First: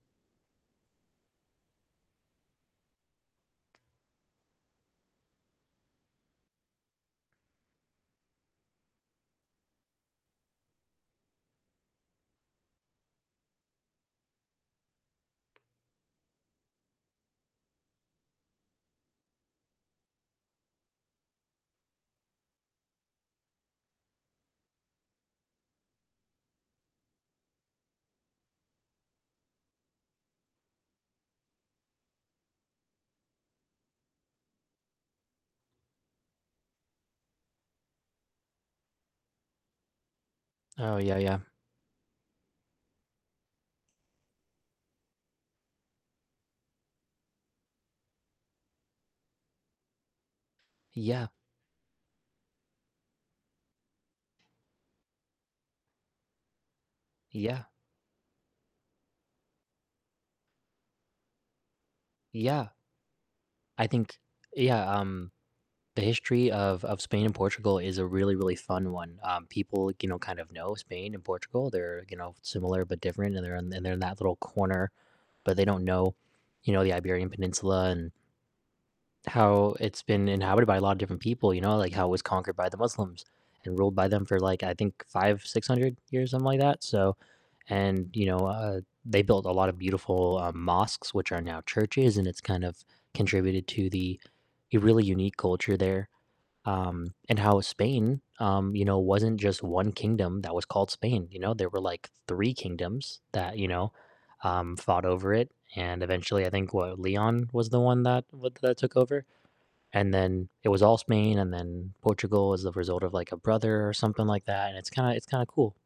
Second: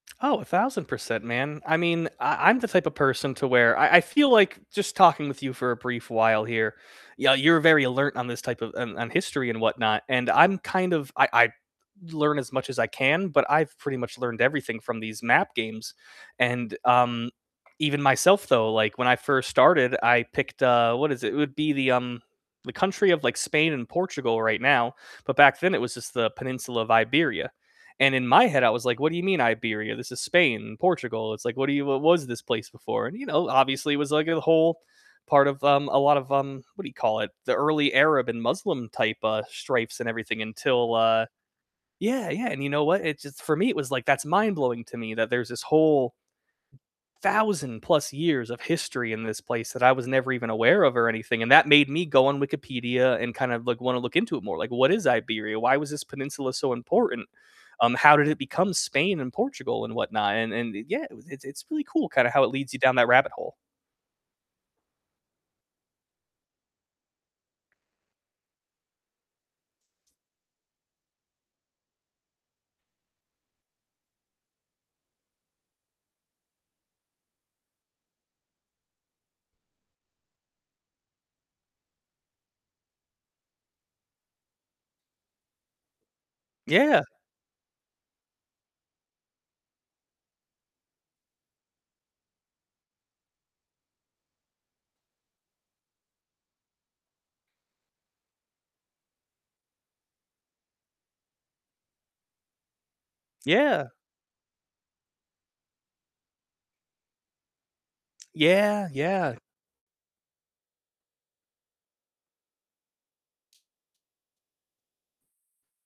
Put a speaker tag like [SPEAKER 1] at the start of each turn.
[SPEAKER 1] Oh, 1,000%, man, I mean, I I'm the type of person to where I I feel like just talking with you for a brief while here, yeah, you're very alert on this type of, on on history and whatnot, and I'm kind of I I learn as much as I can, but I've pretty much learned everything from these map games, and, um, even myself though, like, when I first started, I picked, uh what is it? It would be the, um, the country of, like, Spain and Portugal right now, but back then it was just the Peninsula of Iberia, and in my head I was like, "What do you mean Iberia? This is Spain, Portugal." It's like, "What do you what what was this place before?" you know, obviously it was like a whole part of um, a lot of, um, what do you call it? The early Arab and Muslim type, uh, stripes and everything until,
[SPEAKER 2] Oh, yeah,
[SPEAKER 1] uh
[SPEAKER 2] yeah.
[SPEAKER 1] Yeah, yeah, and you know what? It just for me it was, like, that's mind blowing to me that there's this whole thousand plus years of history in this place that I was never even aware of or
[SPEAKER 2] Yeah.
[SPEAKER 1] anything, and that made me go on Wikipedia and kind of look like, wanna look into it more, like, what is Iberia? Why was this peninsula so important?
[SPEAKER 2] Yeah.
[SPEAKER 1] Um, how did it become Spain, and Portugal, and whatnot? And and yeah, it it's it's really cool kinda how it
[SPEAKER 2] Yeah.
[SPEAKER 1] leads you down that rabbit hole.
[SPEAKER 2] I think yeah, um, the history of of Spain and Portugal is a really, really fun one, um, people, you know, kind of know Spain and Portugal. They're, you know, similar but different, and they're in and they're in that little corner, but they don't know, you know, the Iberian Peninsula and how it's been inhabited by a lot of different people, you know, like, how it was conquered by the Muslims, and ruled by them for, like, I think, 5 600 years, something like that,
[SPEAKER 1] Yeah.
[SPEAKER 2] so and, you know, uh, they built a lot of beautiful, uh, mosques, which are now churches, and it's kind of contributed to the a really unique culture there. Um, and how Spain, um, you know, wasn't just 1 kingdom that was called Spain, you know, there were, like, 3 kingdoms that, you
[SPEAKER 1] Yeah.
[SPEAKER 2] know, um, fought over it, and eventually I think what Leon was the one that w that
[SPEAKER 1] Yeah,
[SPEAKER 2] took over it.
[SPEAKER 1] yeah.
[SPEAKER 2] and then it was all Spain, and then Portugal was the result of, like, a brother, or something like that, and it's kinda it's kinda cool.